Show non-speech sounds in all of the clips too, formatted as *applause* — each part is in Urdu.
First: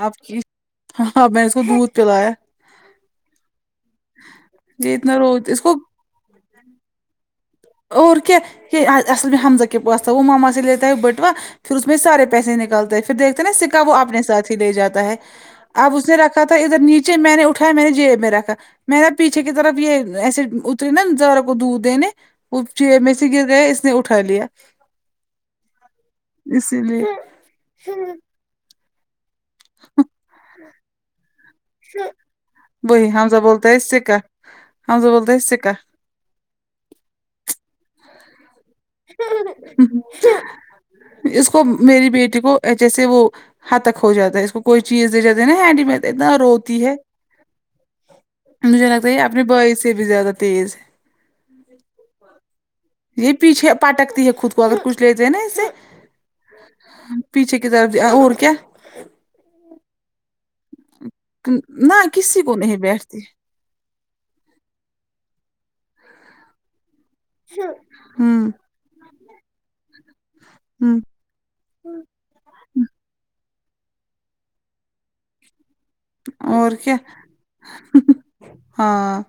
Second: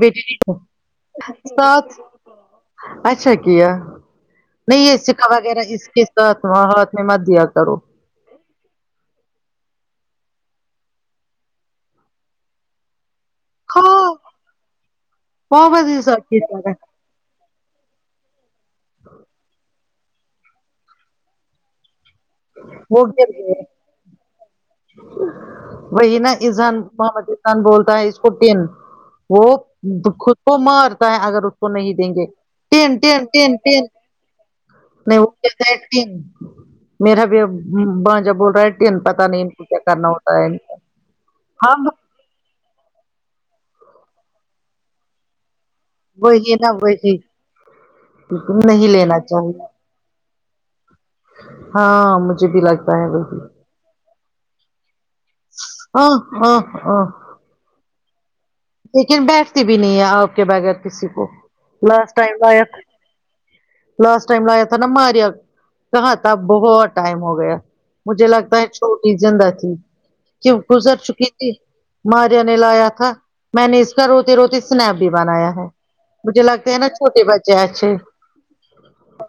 بی آپ ٹی کی لکھو ہاں میں نے اس کو سات دودھ پلایا اچھا کیا نہیں یہ اتنا سکا رو وغیرہ کو اس کے ساتھ وہ ہاتھ میں مت دیا کرو اور کیا یہ اس اصل بھی حمزہ کے پاس تھا وہ ماما سے لیتا ہے بٹوا پھر اس میں سارے پیسے نکلتے پھر دیکھتے نا سکا وہ ہاں اپنے ساتھ ہی لے جاتا ہے محمد اب اس نے اذہان کی رکھا تھا طرح ادھر نیچے پیچے میں نے اٹھایا میں نے جیب میں رکھا مہینے پیچھے کی طرف یہ ایسے نا زارا کو دودھ دےنے وہ جب میں سے گر گیا اس نے اٹھا لیا وہی نا اسان اسی لیے محمد اسان بولتا ہے اس کو ٹین وہ خود کو مارتا ہے اگر اس کو نہیں دیں گے ین ین ین اب بولتے سکا تین میرا بھی اب بھانجا بول رہا ہے ٹن پتا نہیں ان کو کیا کرنا ہوتا ہے اس کو ہم میری بیٹی کو جیسے وہ ہتک ہو جاتا ہے اس کوئی چیز دے جاتی ہے نا ہینڈی میڈ اتنا وہی نا روتی ہے وہی نہیں مجھے لگتا ہے لینا یہ اپنے چاہیے بائی سے بھی زیادہ تیز ہے ہاں مجھے بھی لگتا ہے وہی پیچھے پٹکتی ہے خود کو اگر کچھ لیتے ہیں نا اسے ہاں ہاں ہاں پیچھے ک طرف دیا اور کیا لیکن بیٹھتی بھی نہیں ہے آپ کے بغیر کسی کو نہ لاسٹ ٹائم کسی کو لایا نہیں بیٹھتی لاسٹ ٹائم لایا تھا نا مار کہاں تھا بہت ٹائم ہو گیا مجھے ہوں لگتا ہے چھوٹی زندہ تھی کیوں گزر ہوں چکی تھی ماریا نے لایا تھا میں نے اس کا روتی روتی سنپ بھی بنایا ہے مجھے اور لگتے ہے نا کیا چھوٹے بچے اچھے ہاں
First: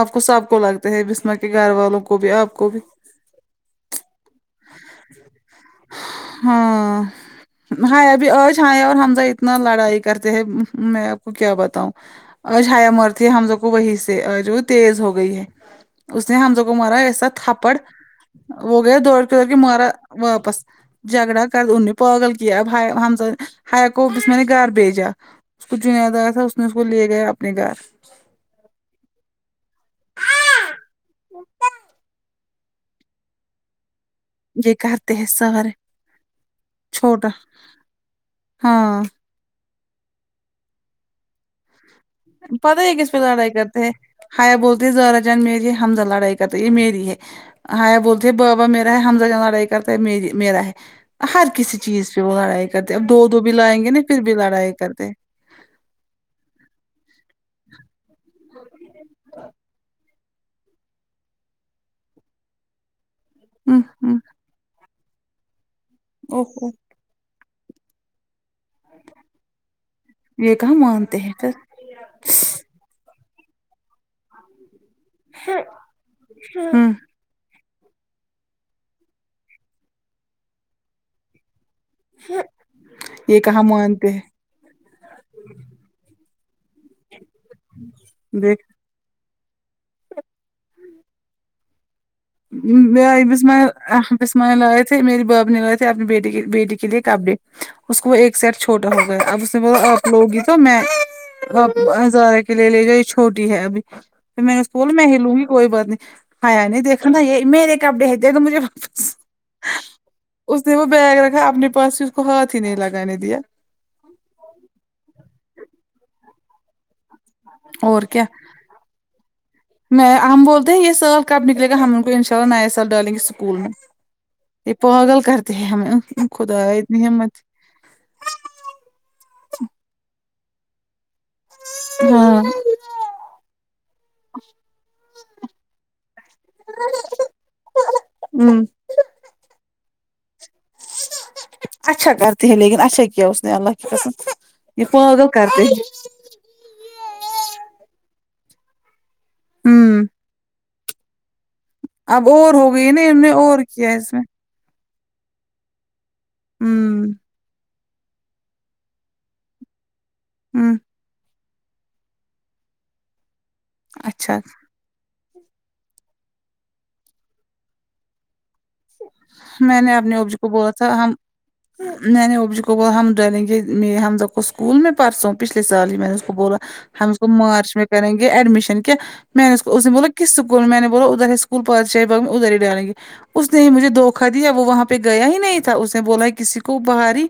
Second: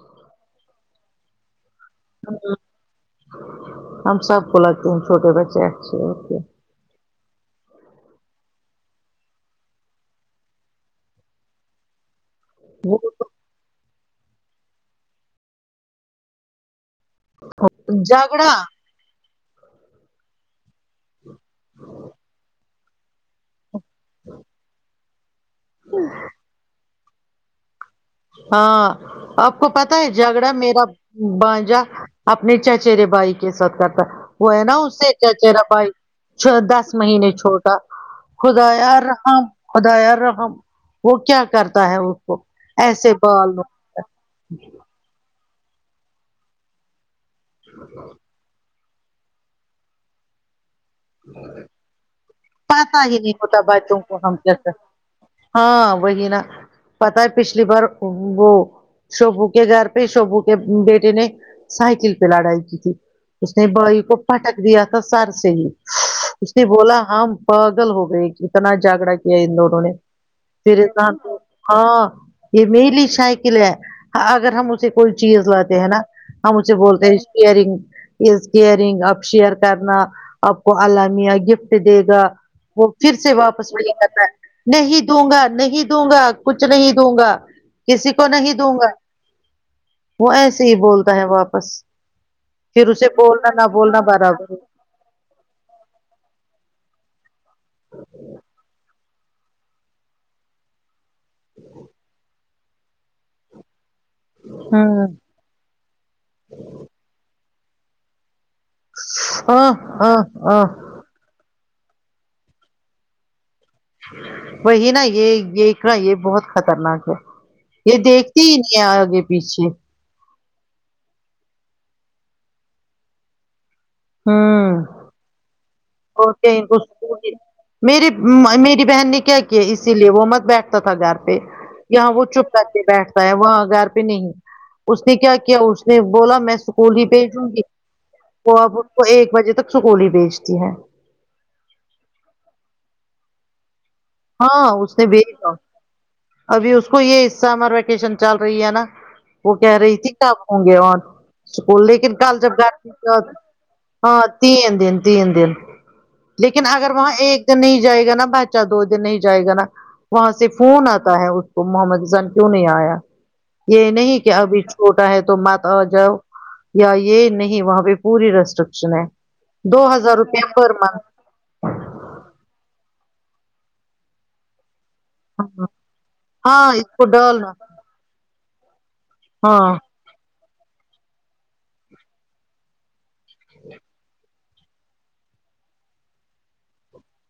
آپ کو سب کو لگتا ہے بسما کے گھر والوں کو بھی آپ کو بھی ہم سب کو لگتے ہیں چھوٹے بچے اچھے ہاں ابھی آج حیا اور ہمزہ اتنا لڑائی کرتے ہیں میں آپ کو کیا بتاؤں اج حیا مارتی ہے ہم لوگ کو وہی سے جو تیز ہو گئی ہے اس نے ہم لوگ کو مارا ایسا تھاپڑ ہیں۔ جھگڑا و گیا دوڑ کہ مارا واپس جھگڑا کر ان نے پاگل کیابائی ہممزا حیا کو بسما نے گھر بھیجا اس کو چنےیاد آیا تھا اس نے اس کو لے گیا اپنے گھر ہاں آپ کو پتا ہے جھگڑا میرا بانجا اپنے چچرے بھائی کے ساتھ کرتا وہ ہے یہ نا اس سے کرتے ہیں چچرا سارے بھائی جو دس مہینے چھوٹا خدایا ہاں رحم خدایا رحم وہ کیا کرتا ہے اس کو پتہ ہے یہ کس ایسے پر لڑائی بال کرتے ہیں ہائے بولتے ہیں زرا جان میرے حمزہ لڑائی کرتا یہ میری ہے ہاے بولتے بابا میرا حمزہ لڑائی کرتا ہے مری میرا ہے ہر کسی ہر چیز پہ وہ لڑائی کرتے پتا اب ہی دو نہیں دو بھی ہوتا لائیں گے بچوں نا کو پھر بھی ہم کیسے لڑائی کرتے ہاں وہی نا پتا ہے پچھلی بار وہ شبھو کے گھر پہ شبھو کے بیٹے نے سائیکل پہ لڑائی کی تھی اس نے ہمم بھائی کو ہمم پٹک دیا تھا سر سے ہی اس نے اوہو بولا ہم پاگل ہوگئی کیا اتنا جھگڑا کیا ان دونوں نے یہ کہاں پھر اتنا مانتے ہیں پھر ہاں یہ میری سائیکل ہے اگر ہم اسے کوئی چیز لاتے ہیں نا ہم اسے بولتے یہ ہیں ایرنگ از کیئرنگ اب شیئر کرنا آپ کو االلہ میاں گفٹ دے گا وہ پھر سے کہاں واپس وہی مانتے ہیں کرتا ہے نہیں دوں گا نہیں دوں گا کچھ نہیں دوں گا کسی کو نہیں دیکھ دوں گا وہ ایسے ہی بولتا ہے واپس پھر اسے میں بولنا نہ بولنا اسماعیل برابر اسماعیل آئے تھے میری باپ نے لائے تھے اپنی بیتی بیٹی کے لیے کپڑے اس کو وہ ایک سیٹ چھوٹا ہوگیا اب اس نے بولا اب لوگی تو میں آپ ہزارہ کے لیے لے جائے یہ چھوٹی ہے ابھی پھر میں نے اس کو بولا میں ہوں ہی لوں گی کوئی بات نہیں حیا دیکھنا یہ میرے کپڑے ہیں دے دو مجھے واپس ہاں ہاں ہاں اس نے وہ بیگ رکھا اپنے پاس ہی اس کو ہاتھ ہی نہیں لگانے دیا وہی نا یہ یہ اقرا یہ بہت خطرناک ہے یہ اور کیا دیکھتی ہی نہیں ہے آگے پیچھے میں ہم بولتے ہیں یہ سال کب نکلے گا ہم ان کو ان شاء اللہ نیا سال ڈالیں گے اسکول میں یہ ہوں پاگل کرتے ہیں ہمیں اور کہیں خدایا اتنی ہمت *unintelligible* میری م میری بہن نے کیا کیا اسی لیے وہ مت بیٹھتا تھا گھر پہ یہاں وہ ہاں چپ کر کے بیٹھتا ہے وہاں گھر پہ نہیں اس نے کیا کیا اس نے بولا میں اسکول ہی بھیجوں گی وہ ہمم اب وہ ایک بجے تک ا سکول ہی بھیجتی ہیں اچھا کرتی ہے لیکن اچھا کیا اس نے اللہ کی قسم ہاں یہ اس نے پاگل بھیجا کرتے ہیں ابھی اس کو یہ سمر ویکیشن چل رہی ہے نا وہ کہہ رہی ہمم تھی کب ہوں گے اون اسکول لیکن اب کل اور جب ہو گئی نا *unintelligible* نے اور کیا اس ہاں میں تین دن تین دن لیکن اگر ہمم وہاں ایک دن نہیں جائے گا نا بچہ دو دن نہیں جائے گا نا وہاں سے ہمم فون آتا ہے اس کو محمد حسان کیوں نہیں آیا یہ نہیں کہ اچھا ابھی چھوٹا ہے تو مت آ جاؤ یا یہ نہیں وہاں پہ پوری رسٹرکشن ہے میں دو نے اپنے ہزار ابو جی روپیہ کو بولا پر تھا منتھ ہم میں نے ابو جی کو بولا ہم ڈالیں گے میرے ہمزہ کو اسکول میں پرسوں پچھلے سال ہی میں نے اس کو بولا ہم اس کو مارچ میں کریں گے ایڈمشن کیا میں نے اس ہاں اس نے بولا کس اسکول میں نے بولا ادھر اسکول پادشاہی باغ میں ادھر ہی ڈالیں گے اس نے ہی مجھے دھوکا دیا وہاں پہ گیا ہی نہیں تھا اس نے بولا کسی کو بباہر ہی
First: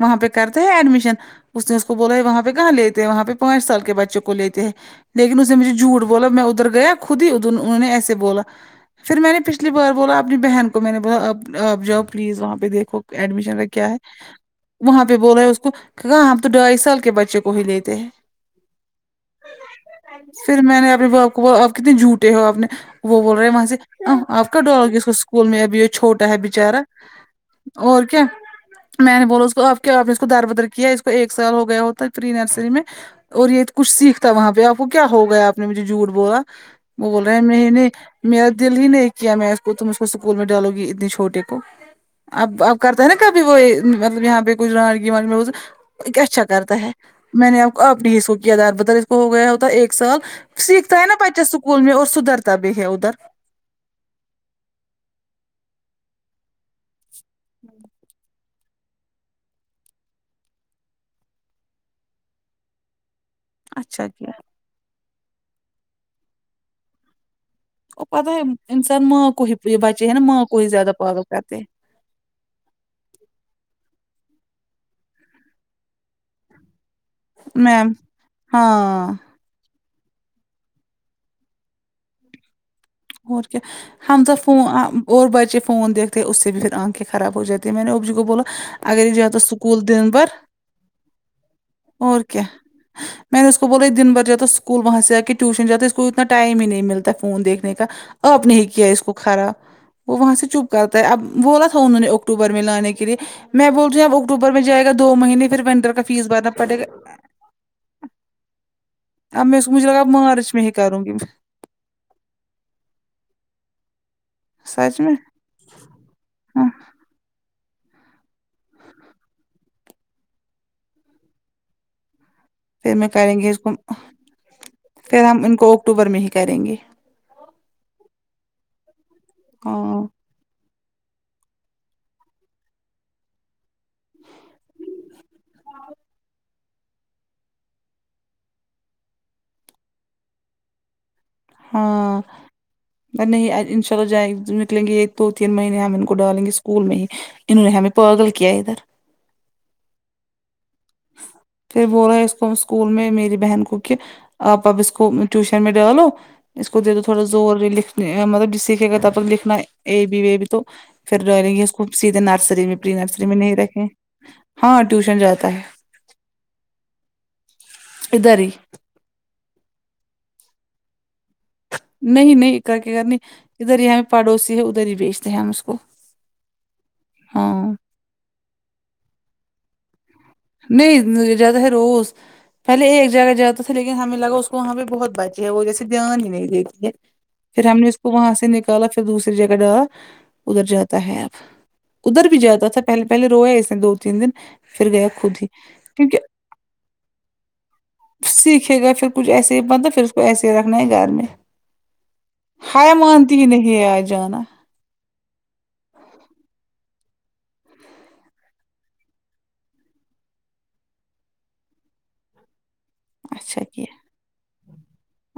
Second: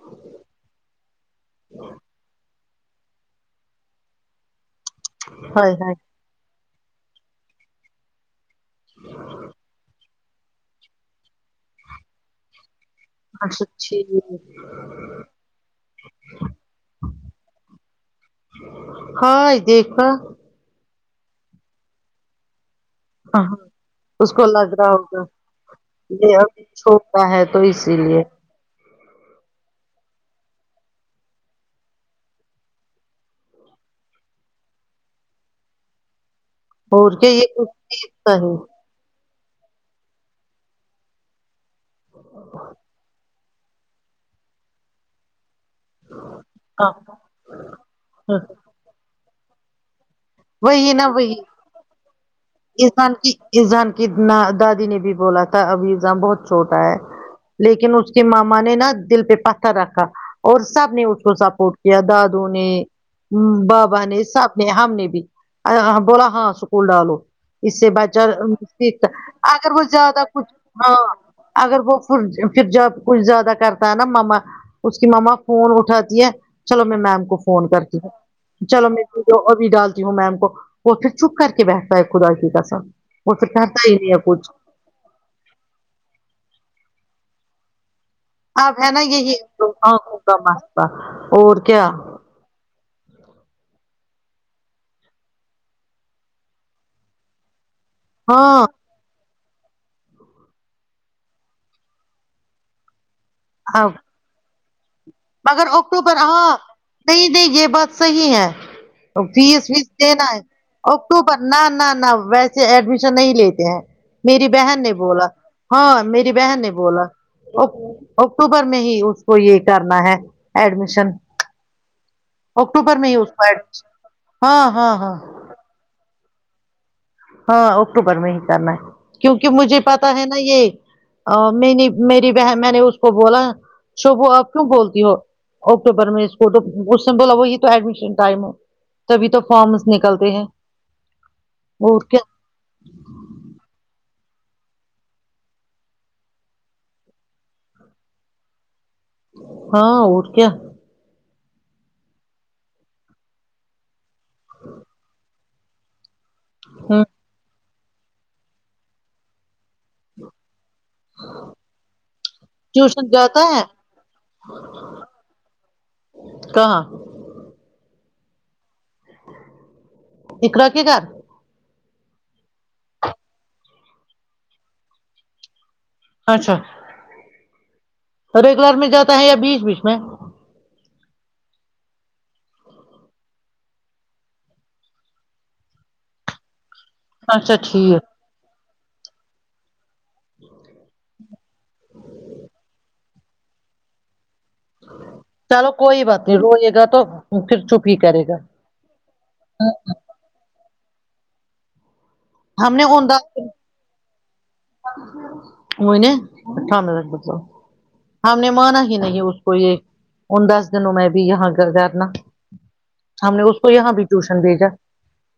وہاں پہ کرتے ہیں ایڈمیشن اس نے اس کو بولا وہاں پہ کہاں لیتے ہیں وہاں پہ پانچ سال کے بچوں کو لیتے ہیں لیکن اس نے مجھے ہائے ہائے جھوٹ بولا میں ادھر گیا خود ہی ادھر انہوں نے ایسے بولا پھر میں نے پچھلی بار بولا اپنی بہن کو میں نے بولا اب آپ جاؤ پلیز وہاں پہ دیکھو ایڈمیشن کا اچھا کیا ہے ٹھیک وہاں پہ بول رہے اس کو کہ کہا ہم تو ڈھائی سال کے بچے کو ہی لیتے ہیں ہاں دیکھا پھر میں نے اپنے باپ کو ب آپ کتنے جھوٹے ہو آ نے وہ بول ہاں رہے وہاں سے اس کو آپ کا لگ رہا ڈالاس کو ہوگا اسکول میں ابھی یہ چھوٹا ہے ابھی بیچارا چھوٹا ہے تو اسی اور لیے کیا میں نے بولا اس کو آپ کیا آپ اس کو در بدر کیا اس کو ایک سال ہو گیا ہوتا ہے پھر نرسری میں اور یہ کچھ سیکھتا وہاں پہ آپ کو کیا ہو گیا آپ نے مجھے جھوٹ بولا اور بول کیا رہے ہیں یہ کچھ نہیں نہیں سیکھتا میرا ہے دل ہی نہیں کیا میں اس کو تم اس کو اسکول میں ڈالو گی اتنی چھوٹے کو اب اب کرتا ہے نا کب وہ مطلب یہاں پہ کچھ رانگی اچھا کرتا ہے ہاں میں نے آپ کو آپ نے ہی اس کو کیا داربدر اس کو ہو گیا ہوتا ایک سال سیکھتا ہے نا بچہ اسکول میں اور سدھرتا بھی ہے ازان ادھر کی ازان کی دادی نے بھی بولا تھا اب ازان بہت چھوٹا ہے لیکن اس کے ماما میں نے نا دل پہ پتھر رکھا اور سب نے اس کو سپورٹ کیا دادو نے بابا اچھا نے کیا سب نے ہم نے بھی بولا ہاں اسکول ڈالو اس سے اور بچا پتہ ہے انسان ماں کو ہی اگر یہ وہ بچے ہیں نا زیادہ ماں کچھ کو ہی زیادہ ہاں پاگل کرتے ہیں اگر وہ پھر جب کچھ زیادہ کرتا ہے نا ما اس کی ماما فون اٹھاتی ہے چلو میں میم کو فون میم کرتی ہوں چلو ہاں ابھی ڈالتی ہوں میم کو وہ پھر چھپ کر کے بیٹھتا ہے خدا کی کسر اور کیا ہمزہ ف اور بچے فون دیکتے اس سے بھی پھر آنکھیں خراب ہو جاتی ہے میں نے ابو جی کو بولا اب ہے نا اگر یہ یہی جاتا اسکول دن آنکھوں بھر کا مسئلہ اور کیا اور کیا میں نے اس کو بولا دن بھر جا اسکول وہاں سے آ کے ٹیوشن جاتا ہے اس کو اتنا ٹائم ہی نہیں ملتا فون دیکھنے کا آپ نے ہاں کیا اس کو کھارا وہ وہاں سے چپ کرتا ہے اب بولا تھا انہوں نے اکٹوبر میں لانے کے لیے میں بول رہی اب اکٹوبر میں جائے گا دو مہینے پھر مگر ونٹر کا اکتوبر فیس بھرنا ہاں پڑے گا نہیں نہیں یہ بات صحیح ہے اب میں فیس اس کو ویس مجھے لگا اب دینا ہے مارچ میں ہی کروں گی اکٹوبر نہ نہ نہ ویسے ایڈمیشن نہیں لیتے ہیں میری بہن نے سچ میں بولا ہاں میری بہن ہاں نے بولا اکٹوبر میں ہی اس کو یہ کرنا ہے ایڈمیشن پھر اکٹوبر میں ہی اس کریں کا گے کو ایڈمیشن ہاں ہاں ہاں اکٹوبر میں ہی کریں گے ہاں اکٹوبر میں ہی کرنا ہے کیونکہ مجھے ہاں پتا ہے نا یہ میں نے میری بہن میں نے اس کو بولا وہ آپ کیوں بولتی ہو اکٹوبر میں اس کو تو اس نے بولا وہ یہ تو ایڈمیشن ٹائم ہو تبھی تو فارمس نکلتے ہیں اور کیا نہیں ان شاء اللہ جائے نکلیں گے یہ دو تین مہینے ہم ان کو ڈالیں گے اسکول میں ہی انہوں نے ہے ہمیں پاگل کیا ادھر ہاں اور کیا پھر بول رہے اس کو اسکول میں میری بہن کو کہ آپ اب اس کو ٹیوشن میں ڈالو اس کو دے ہ دو تھوڑا زور لکھ مطلب جسے کہ اگر تب لکھنا اے بی اے بی تو پھر ڈرے گی وہ سیدھے نرسری میں پری ٹیوشن نرسری میں جاتا نہیں ہے رکھے ہاں ٹیوشن جاتا ہے کہاں ادھر ہی اقرا کے گھر نہیں نہیں اقرا کے گھر نہیں ادھر ہی ہے ہمارے پڑوسی ہے ادھر ہی بیھچتے ہیں ہم اس کو اچھا ہاں ارے گھر میں جاتا ہے یا بیچ بیچ میں نہیں جاتا ہے روز پہلے ایک جگہ جاتا تھا لیکن ہمیں لگا اس کو وہاں پہ بہت بچے ہے وہ جیسے دھیان ہی نہیں دیتی ہے اچھا پھر ہم نے اس ٹھیک کو وہاں سے نکالا پھر دوسری جگہ ڈالا ادھر جاتا ہے ادھر بھی جاتا تھا پہلے پہلے روئے اس نے دو تین دن پھر گیا خود چلو کوئی کیونکہ بات نہیں روئے گا تو پھر چپ ہی کرے گا سیکھے گا پھر کچھ ایسے مطلب پھر اس کو ایسے ہی رکھنا ہے گھر میں ہے ہم ہیا مانتی ہی نہیں ہے آ جانا *unintelligible* ہم نے مانا ہی نہیں اس کو یہ ان دس دنوں میں بھی یہاں کرنا ہم نے اس اچھا کو یہاں کیا بھی ٹیوشن بھیجا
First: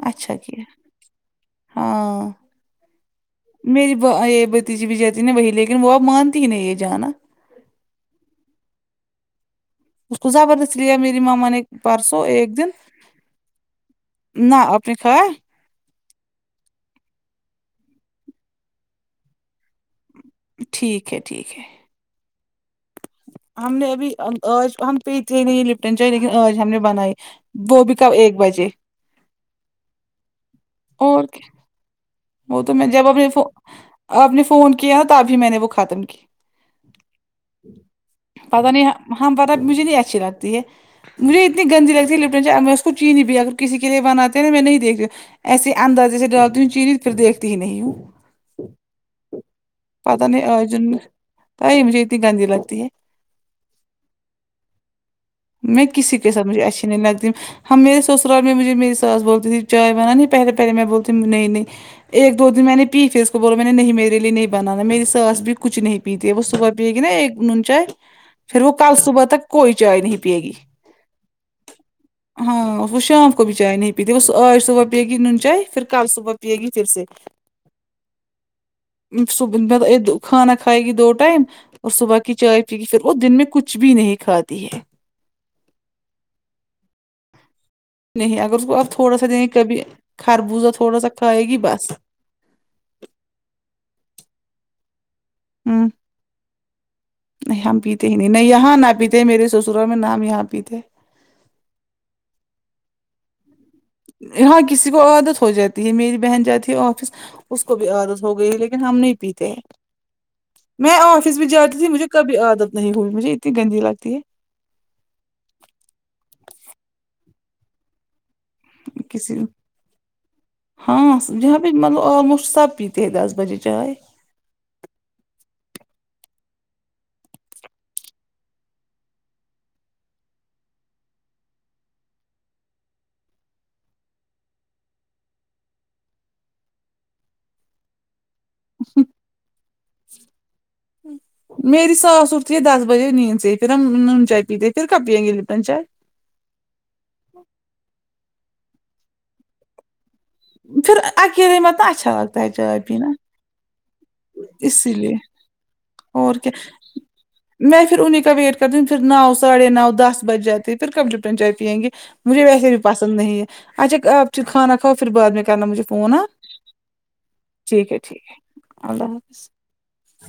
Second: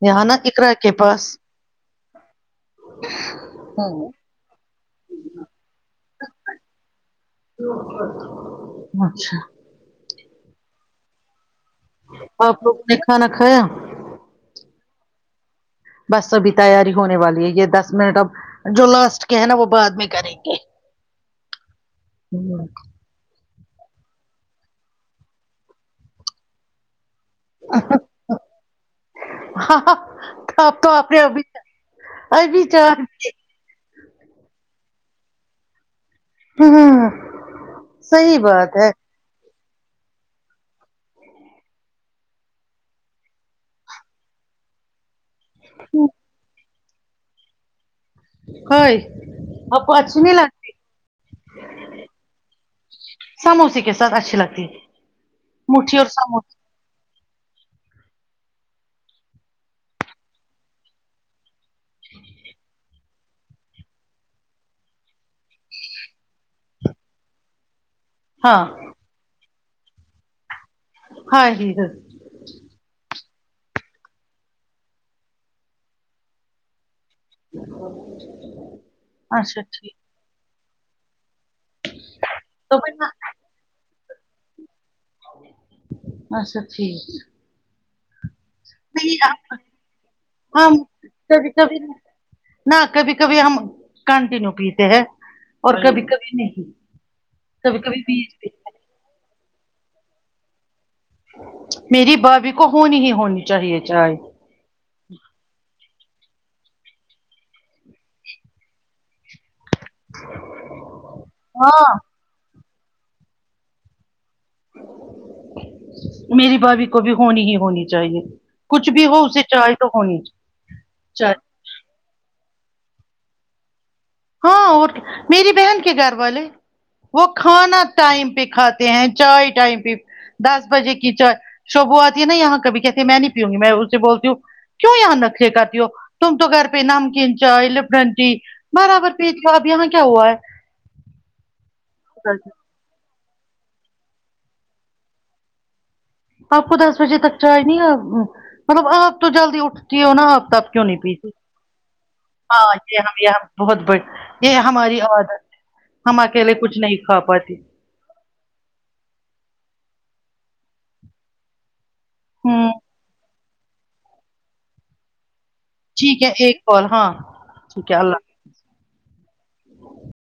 یہاں نا اچھا کیا اقرا کے پاس ہاں میری با یہ بھت بھتجی بھی جاتی نا وہی لیکن وہ اب مانتی ہی نہیں ہے جانا اچھا اس کو زبردستی لیا میری مما نے پرسوں ایک آپ دن لوگوں نے کھانا کھایا نہ آپ نے کھایا بس ابھی تیاری ہونے والی ہے یہ دس منٹ اب جو لاسٹ کے ہے نا وہ بعد میں کریں گے ٹھیک ہے ٹھیک ہے *unintelligible* ہم نے ابھی اب آج ہم پیتے ہی نہیں لپٹن چائے لیکن آج ہم نے بنائی وہ بھی کب ایک بجے ہاں ہاں اب تو آپ نے اور ابھی کیا وہ ابھی تو میں چار جب اب نے آپ نے فون کیا تبھی میں نے وہ ختم کی ہاں ہاں ہاں صحیح بات ہے نہیں ہاں پتا مجھے نہیں اچھی لگتی ہے مجھے اتنی گندی لگتی ہے لپٹن چائے میں اس کو چینی بی اگر کسی کے لیے بناتے ہیں ن میں نہیں دیکھتی ایسے اندازے سے ڈالتی ہوں چینی پھر دیکھتی ہی نہیں ہوں کھائے پتہ نہیں آج انھیں تو ائی مجھے اتنی گندی لگتی ہے سموسے کے ساتھ اچھی لگتی ہے میں مٹھی اور کسی کے ساتھ سموسے مجھے اچھی نہیں لگتی ہم میرے سسرال مںجھے میری ساس بولتی تھی چائے بنانے پہلے پہلے میں بولتی نہیں نہیں ایک دو دن میں نے پی پھر اس کو بولا میں نے نہیں میرے لئیے نہیں بنانا میری ساس بھی کچھ نہیں پیتی ہے وہ صبح پیے گی نا ایک نون چائے ہاں پھر وہ کل صبح تک کوئی چائے نہیں پیے گی ہاں جی سر ہاں وہ شام کو بھی چائے نہیں پیتی وہ آج صبح پیے گی نون چائے پھر کل صبح پیے گی پھر سے صبح اچھا مطلب ٹھیک یہ دو- کھانا کھائے گی دو ٹائم اور صبح کی چائے پی تو گی پھر نا وہ دن میں کچھ بھی نہیں کھاتی ہے اچھا ٹھیک نہیں اگر اس کو آپ تھوڑا نہیں سا دیں آپ- کبھی خربوزا ہم تھوڑا سا کھائے کبھی گی کبھی بس نہ کبھی کبھی ہم کنٹینیو پیتے ہیں اور ہوں کبھی کبھی نہیں کبھی کبھی بیچ بھی ہاں نہ پینا تھے میرے سسرال میں نام یہاں پہ تھے میری بھابھی کو ہونی ہی ہونی چاہیے چائے ہاں کسی کو عادت ہو جاتی ہے میری بہن جاتی ہے آفس اس کو بھی عادت ہو گئی ہے لیکن ہم نہیں پیتے ہیں میں آفس بھی جاتی تھی ہاں مجھے کبھی عادت نہیں ہوئی مجھے اتنی گندی لگتی ہے میری بھابھی کو بھی ہونی ہی ہونی چاہیے کچھ بھی ہو کسی اسے چاہے تو ہونی چاہیے نہیں مطلب ہم لوگ سب پیتے ہے دس بجے چائے ہاں اور میری بہن کے گھر والے وہ کھانا ٹائم پہ کھاتے ہیں چائے ٹائم پہ دس بجے کی چائے شببو آتی ہے نا یہاں کبھی کہتے ہیں میں نہیں پیوںگی میں اسے بولتی ہوں کیوں یہاں نخرے کرتی ہو تم تو گھر پہ نمکین چائے لپٹن ٹی برابر پیتی ہو اب یہاں کیا ہوا ہے میری ساس اٹتی ہے دس بجے نیند سے پھر ہم نون چائے پیتے پھر کب پیئیں گے لیٹن چائے آپ کو دس بجے تک چائے نہیں مطلب آپ تو جلدی اٹھتی ہو نا آپ تب کیوں پھر نہیں پیتی اکیلے مت اچھا لگتا ہے ہاں چائے یہ پینا ہم یہ ہم بہت بڑ یہ اسی ہماری لیے عادت ہم اور کیا اکیلے کچھ نہیں کھا پاتی میں پھر انہی کا ویٹ کے دن پھر نو ساڑھے نو دس بجے آتی ہے پھر کب لپٹن چائے پئیں گی مجھے ویسے ہوں بھی پسند نہیں ہے اچھا آپ کھانا کھاؤ پھر بعد میں کرنا مجھے فون ٹھیک ہاں ہے ایک کال ہاں ٹھیک ہے ٹھیک ہے اللہ حافظ